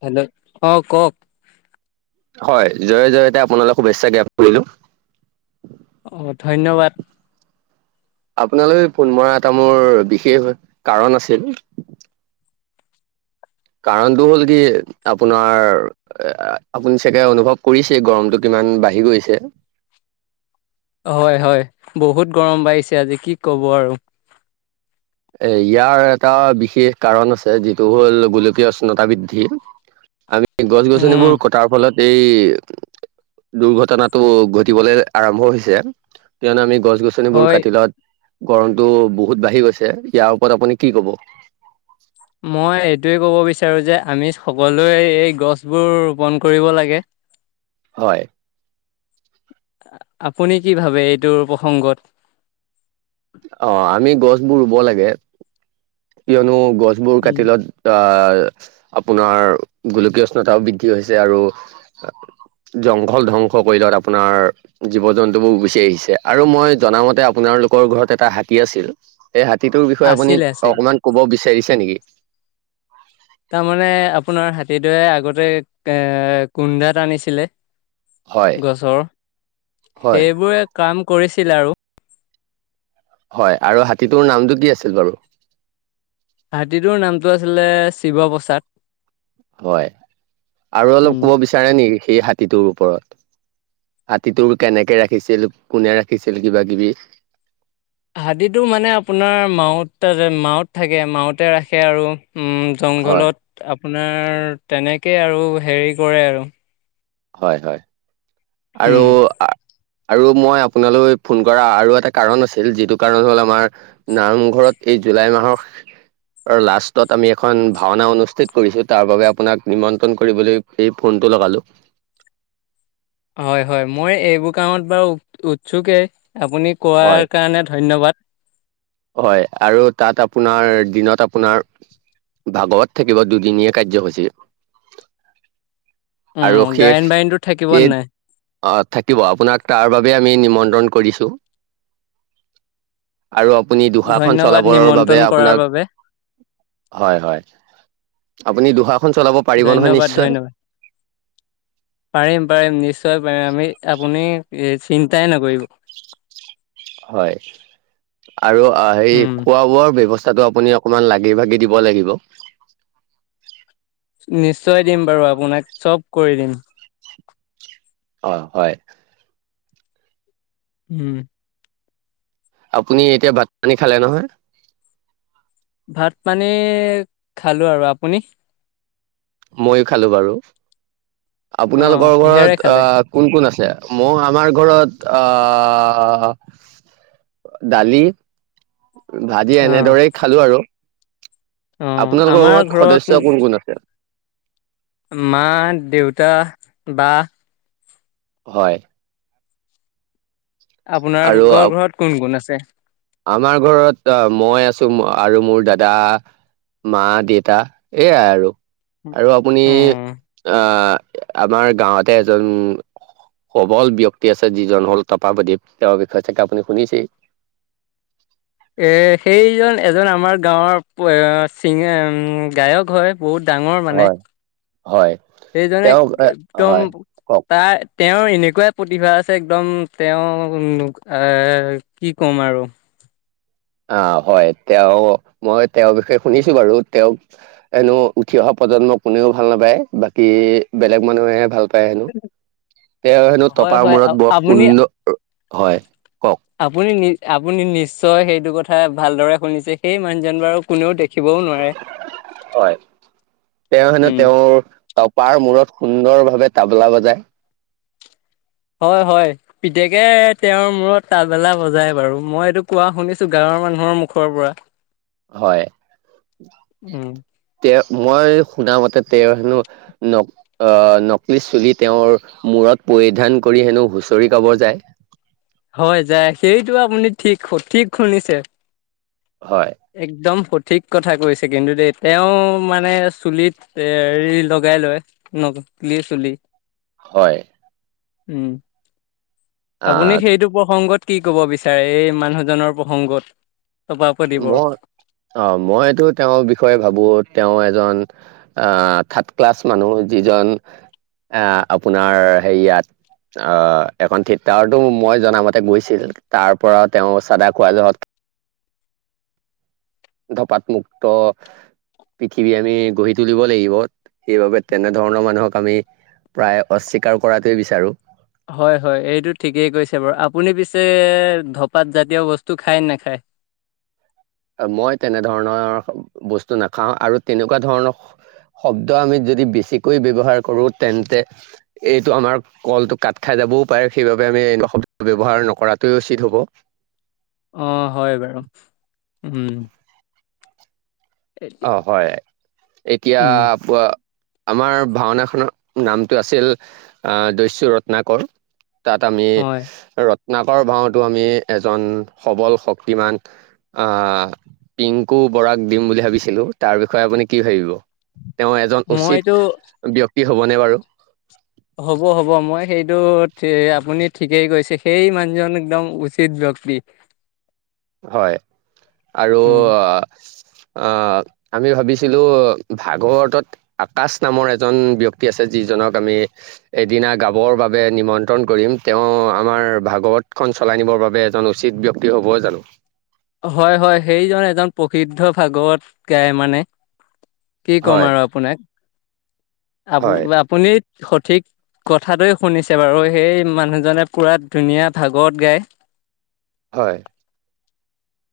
Hello অ', কওঁক। হয় জয় জয়তে আপোনালে শুভেচ্ছা জ্ঞাপ কৰিলো। অ', ধন্যবাদ। আপোনালৈ ফোন মৰা এটা মোৰ বিশেষ কাৰণ আছিল। কাৰণতটো হ'ল কি আপোনাৰ আপুনি চাগে অনুভৱ কৰিছে গৰমতটো কিমান। ইমান বাঢ়ি গৈছে। হয় হয় বহুত গৰম বাঢ়িছে আজি কি ক'ব আৰু। এ ইয়াৰ এটা বিশেষ কাৰণ আছে যিটো হ'ল গোলকীয় উষ্ণতা বৃদ্ধি আমি গছ উম গছনিবোৰ কটাৰ ফলত এই দুৰ্ঘটনাটো ঘটিবলৈ আৰম্ভ হৈছে কিয়নো আমি গছ গছ গছনিবোৰ হয় কাটিলত গৰমত বহুত বাঢ়ি গৈছে ইয়াৰ ওপৰত আপুনি কি ক'ব? মই এইটোৱে ক'ব বিচাৰো যে আমি সকলোৱে এই গছবোৰ ৰোপন কৰিব লাগে হয়। আপুনি কি ভাবে এইটোৰ প্ৰসংগত? অ', আমি গছবোৰ ৰুব লাগে। কিয়নো গছবোৰ কাট উম লত অ' আপোনাৰ গোলকীয় উষ্ণতাও বৃদ্ধি হৈছে আৰু জংঘল ধ্বংস কৰিলত আপোনাৰ জীৱ জন্তুবোৰ গুচি আহিছে আৰু মই জনা মতে আপোনাৰ লোকৰ ঘৰত এটা হাতী আছিল এই হাতীটোৰ বিষয়ে আপুনি আছিলে আছিল অকমান ক'ব বিচাৰিছে নেকি? সেইদৰে আগতে এ কুন্ধা তানিছিলে। হয় গছৰ হয় সেইবোৰে কাম কৰিছিল আৰু হয়, আৰু হাতীটোৰ নামটো কি আছিল বাৰু? হাতীটোৰ নামটো আছিলে শিৱপ্ৰসাদ হয় আৰু অলপ কব বিচাৰে নেকি সেই হাতীটোৰ ওপৰত? হাতীটোৰ কেনেকে ৰাখিছিল, কোনে ৰাখিছিল কিবা কিবি হাতীটো মানে আপোনাৰ মাওত মাওত থাকে মাওতে ৰাখে আৰু। হয় জংঘলত আপোনাৰ তেনেকেই আৰু হেৰি কৰে আৰু। হয় হয় আৰু? উম আৰু মই আপোনালৈ ফোন কৰা আৰু এটা কাৰণ আছিল যিটো কাৰণ হ'ল আমাৰ নামঘৰত এই জুলাই মাহৰ আৰু লাষ্টত আমি এখন ভাওনা অনুষ্ঠিত কৰিছো তাৰ বাবে আপোনাক নিমন্ত্ৰণ কৰিবলৈ এই ফোন টো লগালো। হয় হয় মই এইবোৰ কামত বাৰু উৎছুকে। আপুনি হয় কোৱাৰ কাৰণে ধন্যবাদ। হয়, আৰু তাত আপোনাৰ দিনত আপোনাৰ ভাগৱত থাকিব দুদিনীয়া কাৰ্যসূচী। উম আৰু সেষ গায়ন বায়নটো থাকিব নে সেই নাই অ', থাকিব আপোনাক তাৰ বাবে আমি নিমন্ত্ৰ ণ কৰিছো। আৰু আপুনি দুশাখন ধন্যবাদ চলাবৰ নিমন্ত্ৰণ বাবে কৰাৰ আপোনাক, বাবে হয় হয় আপুনি দুহাৰখন চলাব পাৰিব নহয় ধন্যবাদ নিশ্চয়? ধন্যবাদ পাৰিম পাৰিম নিশ্চয় পাৰিম আমি আপুনি এই চিন্তাই নকৰিব। হয় আৰু হে উম খোৱা বোৱাৰ ব্যৱস্থা [unintelligible] টো আপুনি অকমান লাগি ভাগি দিব লাগিব। নিশ্চয় দিম বাৰু আপোনাক চব কৰি দিম। অ', হয়, উম, আপুনি এতিয়া ভাত পানী খালে নহয়? ভাত পানী খালোঁ আৰু আপুনি? ময়ো খালো বাৰু অ আপোনালোকৰ কিহেৰে ঘৰত অ, খালে কোন কোন আছে? মোৰ আমাৰ ঘৰত আহ দালি। ভাজি অ এনেদৰেই খালো আৰু। অ আপোনালোকৰ আমাৰ ঘৰত সদস্য় কোন কোন আছে? মা, দেউতা, বা। হয়, আৰু আপোনালোকৰ আপ- ঘৰত কোন কোন আছে? আমাৰ ঘৰত মই আছো আৰু মোৰ দাদা মা, দেউতা, এইয়াই আৰু আৰু আপুনি উম আ আমাৰ গাঁৱতে এজন সবল ব্যক্তি আছে যিজন হ'ল তাপাৱাদীপ তেওঁৰ বিষয়ে চাকে আপুনি শুনিছেই? এ সেইজন এজন আমাৰ গাঁৱৰ চিগ গায়ক হয়। বহুত ডাঙৰ মানে। হয় হয় সেইজনে তেওঁ এ, একদম হয় কওক ত তেওঁ এনেকুৱাই প্ৰতিভা আছে একদম তেওঁ এ কি কম আৰু। অ', হয়, তেওঁ মই তেওঁৰ বিষয়ে শুনিছো বাৰু তেওঁক হেনো উঠি অহা প্ৰজন্ম কোনেও ভাল নাপায় বাকী বেলেগ মানুহে ভাল পায় হেনো তেওঁ হেনো হয় টপাৰ হয় মূৰত আপুনি [unintelligible] হয়। কওক আপুনি নি আপুনি নিশ্চয় সেইটো কথা ভালদৰে শুনিছে সেই মানুহজন বাৰু কোনেও দেখি হয় তেওঁ হেনো উম তেওঁৰ তপাৰ মূৰত সুন্দৰ ভাৱে তাবলা বজায়। হয় হয় পিতেকে তেওঁৰ মূৰত তাবলা বজায় বাৰু, মই এইটো কোৱা শুনিছো গাঁৱৰ [unintelligible] মানুহৰ মুখৰ পৰা। হয়, উম তেওঁ মই শুনা মতে তেওঁ হেনো নক, অ, নকলি চুলি তেওঁৰ মূৰত পৰিধান কৰি হেনো হুঁচৰি গাব যায়। হয়, যায় সেইটো আপুনি ঠিক ঠিক শুনিছে। হয় একদম শুদ্ধ ঠিক কথা কৈছে কিন্তু দেই তেওঁ মানে চুলিত হেৰি লগাই লয় ন লে চলি হয়। উম। আহ আপুনি সেইটো প্ৰসংগত কি ক'ব বিচাৰে এই মানুহজনৰ প্ৰসংগত তপাপতিবৰ মই অ', মইটো তেওঁৰ বিষয়ে ভাবো তেওঁ আ, থাৰ্ড ক্লাছ মানুহ যিজন আ, আপোনাৰ হেৰিয়াত আ, এখন থিয়েটাৰটো মই জনামতে গৈছিল তাৰ পৰা তেওঁ চাদা খোৱা যহত ধঁপাত মুুক্ত। পৃথিৱী আমি গঢ়ি তুলিব লাগিব। সেইবাবে তেনেধৰণৰ মানুহক আমি প্ৰায় অস্বীকাৰ কৰাটোৱে বিচাৰো হয়, হয় এইটো ঠিকেই কৈছে বাৰু। আপুনি পিছে ধপাত জাতীয় বস্তু খায় নে নাখায়। মই তেনেধৰণৰ বস্তু নাখাওঁ আৰু তেনেকুৱা ধৰণৰ শব্দ আমি যদি বেছিকৈ ব্যৱহাৰ কৰো তেন্তে এইটো আমাৰ কলটো কাত খাই যাব প সেইবাবে আমিনে ব্যৱহাৰ নকটোৱে উচিত হ'ব। আহ হয় বাৰু উম। অ' হয় এতিয়া উম আপ আমাৰ ভাওনাখনৰ নামটো আছিল, দস্যু ৰত্নাকৰ। তাত আমি হয় ৰ নাকৰ ভাওঁতো আমি এজন সবল শক্তিমান আহ পিংকু বৰাক দিম বুলি ভাবিছিলো তাৰ বিষয়ে আপুনি কি ভাব তেওঁ এজন মইতো উচিত হ'বনে বাৰু। হ'ব, হ'ব মই সেইটো আপুনি ঠিকেই কৈছে সেই মানুহজন একদম উচিত শক্তি হয় আৰু উম অ' আমি ভাবিছিলো ভাগৱতত আকাশ নামৰ এজন ব্যক্তি আছে যিজন আমি এদি গাবৰ বাবে নিমন্ত্ৰণ কৰিম তেওঁ আমাৰ ভাগৱত খন চলাই আানিবৰ বাবে এজন উচিত ব্যক্তি হ'বই জানো হয়, হয় সেইজন এজন প্ৰসিদ্ধ ভাগৱত গায় মানে। কি কম হয় আৰু আপোনাক আপ হয় আপুনি সঠিক। কথাটোৱে শুনিছে বাৰু সেই মানুহজনে পুৰা ধুনীয়া ভাগত গায়। হয়।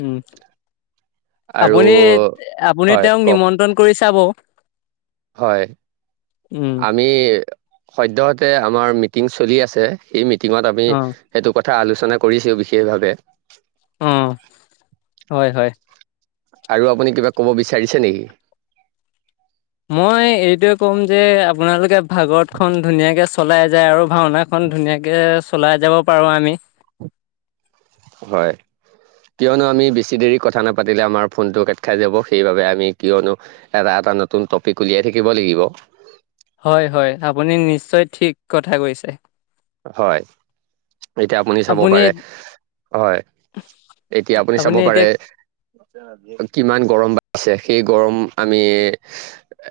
উম, আৰু আপুনি আপুনি হয় তেওঁক কওক নিমন্ত্ৰণ কৰিছে। যাব হয় আমি সদ্যহতে আমাৰ মিটিং চলি আছে সেই মিটিঙত আমি অ সেইটো কথা কথা আলোচনা কৰিছও বিশেষভাৱে আহ হয়, হয়। আৰু আপুনি কিবা ক'ব বিচাৰিছে নেকি? মই এইটোৱে ক'ম যে আপোনালোকে ভাগত খন ধুনীয়াকে চলাই যায়, আৰু ভাওনাখনন ধুনীয়াকে চলাই যাব। পাৰোঁ আমি হয়। কিয়নো আমি বেছি দেৰি কথা নাপাতিলে আমাৰ ফোনটো কাট খাই যাব সেইবাবে আমি কিয়নো এটা এটা নতুন টপিক উলিয়াই থাকিব লাগিব। হয়, হয় আপুনি নিশ্চয় ঠিক কথা কৈছে। হয় এতিয়া আপুনি চাব পাৰে হয়। এতিয়া আপুনি চাব পাৰে কিমান গৰম বাাহিছে। সেই গৰম আমি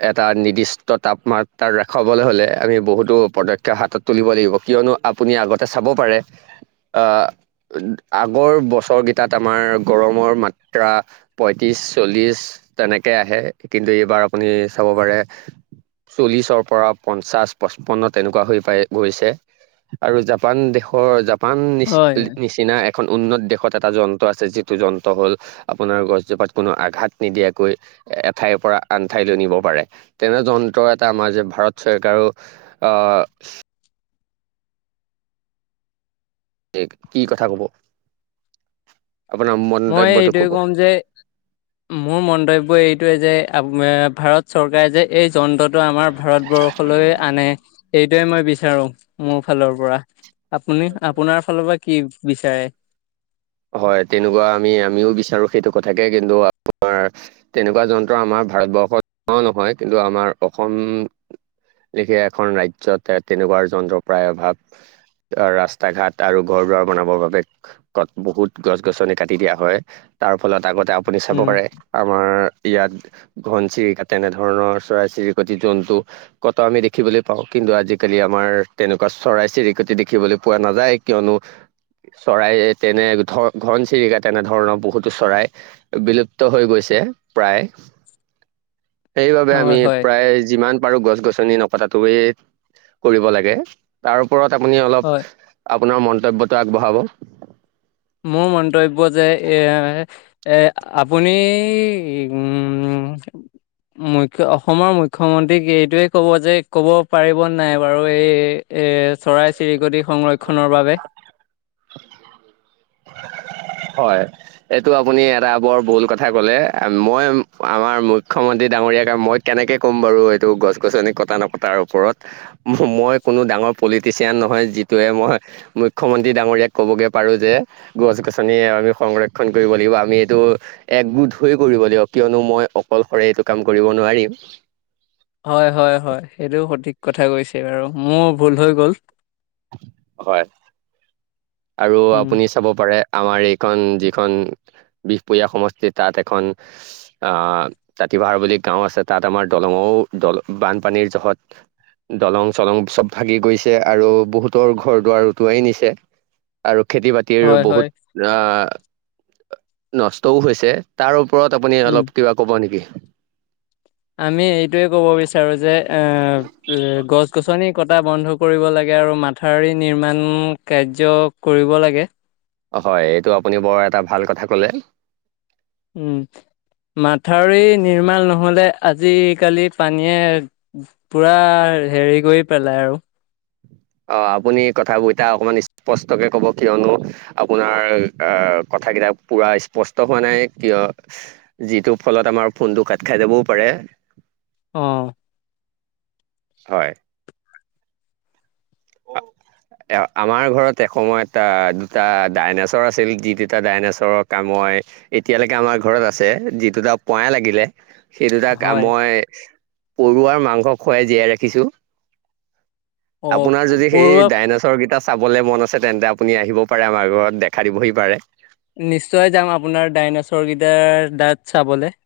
এটা নিৰ্দিষ্ট তাপমাত্ৰাত ৰাখাবলৈ হ'লে আমি বহুত বহুতো পদক্ষেপ হাতত তুলিব লাগিব। কিয়নো আপুনি আগতে চাব পাৰে আহ আগৰ বছৰকেইটা তেনেকে আহে কিন্তু এইবাৰ আপুনি চাব পাৰে চল্লিছৰ পৰা পঞ্চাশ পঁচপন্ন তেনেকুৱা হৈ পাই গৈছে আৰু জাপান দেশৰ জাপান নি হয় হয় নিচিনা এখন উন্নত দেশত এটা যন্ত্ৰ আছে। যিটো যন্ত্ৰ হ'ল আপোনাৰ গছজোপাত কোনো আঘাত নিদিয়াকৈ এঠাইৰ পৰা আন ঠাইলৈ নিব পাৰে তেনে যন্ত্ৰ এটা আমাৰ যে ভাৰত চৰকাৰো আহ অ' কি কথা ক'ব। আপোনাৰ মই মন্তব্যটো এইটোৱে কব কম যে মোৰ মন্তব্য এইটোয়ে যে আ ভাৰত চৰকাৰে যে এই যন্ত্ৰটো আমাৰ ভাৰতবৰ্ষলৈ আনে এইটোৱে মই বিচাৰো। কি বিচাৰে হয়, তেনেকুৱা আমি আমিও বিচাৰো সেইটো কথাকে কিন্তু আমাৰ তেনেকুৱা যন্ত্ৰ আমাৰ ভাৰতবৰ্ষত নহয় কিন্তু আমাৰ অসম লেখেয়া এখন ৰাজ্যত তেনেকুৱা যন্ত্ৰৰ প্ৰায় অভাৱ। অ' ৰাস্তা ঘাট আৰু ঘৰ দুৱাৰ বনাবৰ বাবে কটা বহুত গছ গছনি কাটি দিয়া হয় তাৰ ফলত আগতে আপুনি চাব উম পাৰে, আমাৰ ইয়াত ঘন চিৰিকা তেনেধৰণৰ চৰাই চিৰিকটি জন্তু ক'ত আমি দেখিবলৈ পাওঁ। কিন্তু আজিকালি আমাৰ তেনেকুৱা চৰাই চিৰিকটি দেখিবলৈ পোৱা নাযায়। কিয়নো চৰাই তেনে ঘন ঘন চিৰিকা তেনেধৰণৰ বহুতো চৰাই বিলুপ্ত হৈ গৈছে। প্ৰায় সেইবাবে হয় আমি হয় প্ৰায় যিমান পাৰো গছ গছনি নক কটাটোৱে কৰিব লাগে তাৰ ওপৰত আপুনি অলপ। হয়। আপোনাৰ মন্তব্যটো আগবঢ়াব। মোৰ মন্তব্য যে এই আপুনি উম। মুখ্য অসমৰ মুখ্যমন্ত্ৰীক এইটোৱে ক'ব যে ক'ব পাৰিব নাই বাৰু এই এ চৰাই চিৰিকটি সংৰক্ষণৰ বাবে [unintelligible] হয়, এইটো আপুনি এটা বৰ ভুল কথা ক'লে মই আমাৰ মুখ্যমন্ত্ৰী ডাঙৰীয়াক মই কেনেকে ক'ম বাৰু এইটো গছ গছনি কটা নকটাৰ ওপৰত মই কোনো ডাঙৰ পলিটিচিয়ান নহয়, যিটোৱে মই মুখ্যমন্ত্ৰী ডাঙৰীয়াক ক'বগৈ পাৰোঁ যে গছ গছনি আমি সংৰক্ষণ কৰিব লাগিব, আমি এইটো একগোট হৈ কৰিব দিয়ক, কিয়নো মই অকলশৰে এইটো কাম কৰিব নোৱাৰিম। হয়, হয়, হয় সেইটো সঠিক কথা কৈছে বাৰু মোৰ ভুল হৈ গ'ল। হয় আৰু উম আপুনি চাব পাৰে। আমাৰ এইখন যিখন বিহপুৰীয়া সমষ্টিত তাত এখন আহ জাতি ভাহাৰ বুলি গাঁও আছে তাত আমাৰ দলং বানপানীৰ জহত দলং চলং চ'ব ভাগি গৈছে আৰু বহুতৰ ঘৰ দুৱাৰ উটুৱাই নিছে আৰু খেতি বাতিৰ হয় হয় বহুত আহ নষ্টও হৈছে তাৰ ওপৰত আপুনি উম অলপ কিবা ক'ব নেকি? আমি এইটোয়ে ক'ব বিচাৰো যে এ গছ গছনি কটা বন্ধ কৰিব লাগে আৰু মাথাউৰি নিৰ্মাণ কাৰ্য কৰিব লাগে। হয়, এইটো আপুনি বৰ এটা ভাল কথা ক'লে। উম। মাথাউৰি নিৰ্মাণ নহ'লে আজিকালি পানীয়ে পুৰা হেৰি কৰি পেলাই আৰু অ' আপুনি কথাবোৰ এটা অকমান স্পষ্টকে ক'ব কিয়নো আপোনাৰ আহ কথাকেইটা পূৰা স্পষ্ট হোৱা নাই। কিয় যিটো ফলত আমাৰ ফোনটো কাত খাই যাবও পাৰে। [unintelligible] অহ হয় এ আমাৰ ঘৰত এসময় এটা দুটা ডাইনেছৰ আছিল যি দুটা ডাইনেছৰৰ কামত ম এতিয়ালৈকে আমাৰ ঘৰত আছে যিটো দুটা পয়া লাগিলে। সেই দুটাক হয়। মই পৰুৱাৰ মাংস খুৱাই জীয়াই ৰাখিছো। আপোনাৰ অ' যদি সেই পৰুৱা ডাইনাছৰ কেইটা চাবলে মন আছে তেন্তে আপুনি আহিব পাৰে, আমাৰ ঘৰত দেখা দিবহি পাৰে। নিশ্চয় যাম আপোনাৰ ডাইনাছৰকেইটাৰ দাতঁ চাবলৈ।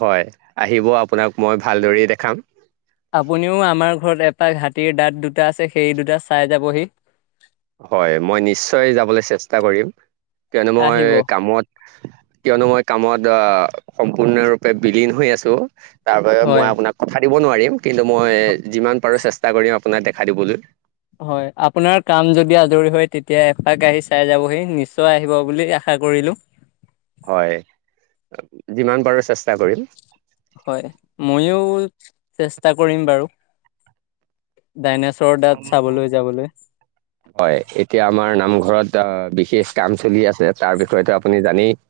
হয়, আহিব আপোনাক মই ভালদৰেই দেখাম। আপুনিও আমাৰ ঘৰত এপাৰ হাঁতীৰ দাঁত দুটা আছে সেই দুটা চাই যাবহি। হয়, মই নিশ্চয় যাবলৈ চেষ্টা কৰিম। কিয়নো মই আহিব কামত, কিয়নো মই কামত সম্পূৰ্ণৰূপে বিলীন হৈ আছো। তাৰ বাবে মই হয়। আপোনাক কথা দিব নোৱাৰিম। কিন্তু মই যিমান পাৰো চেষ্টা কৰিম আপোনাক হয়, আপোনাৰ কাম যদি আজৰি হয়। তেতিয়া এফাক আহি চাই যাবহি নিশ্চয় আহিব বুলি আশা। কৰিলো হয়, যিমান পাৰো চেষ্টা কৰিম হয়, ময়ো। চেষ্টা কৰিম বাৰু ডাইনেছ হয়, এতিয়া আমাৰ নামঘৰত বিশেষ কাম চলি আছে, তাৰ বিষয়তো আপুনি জানেই।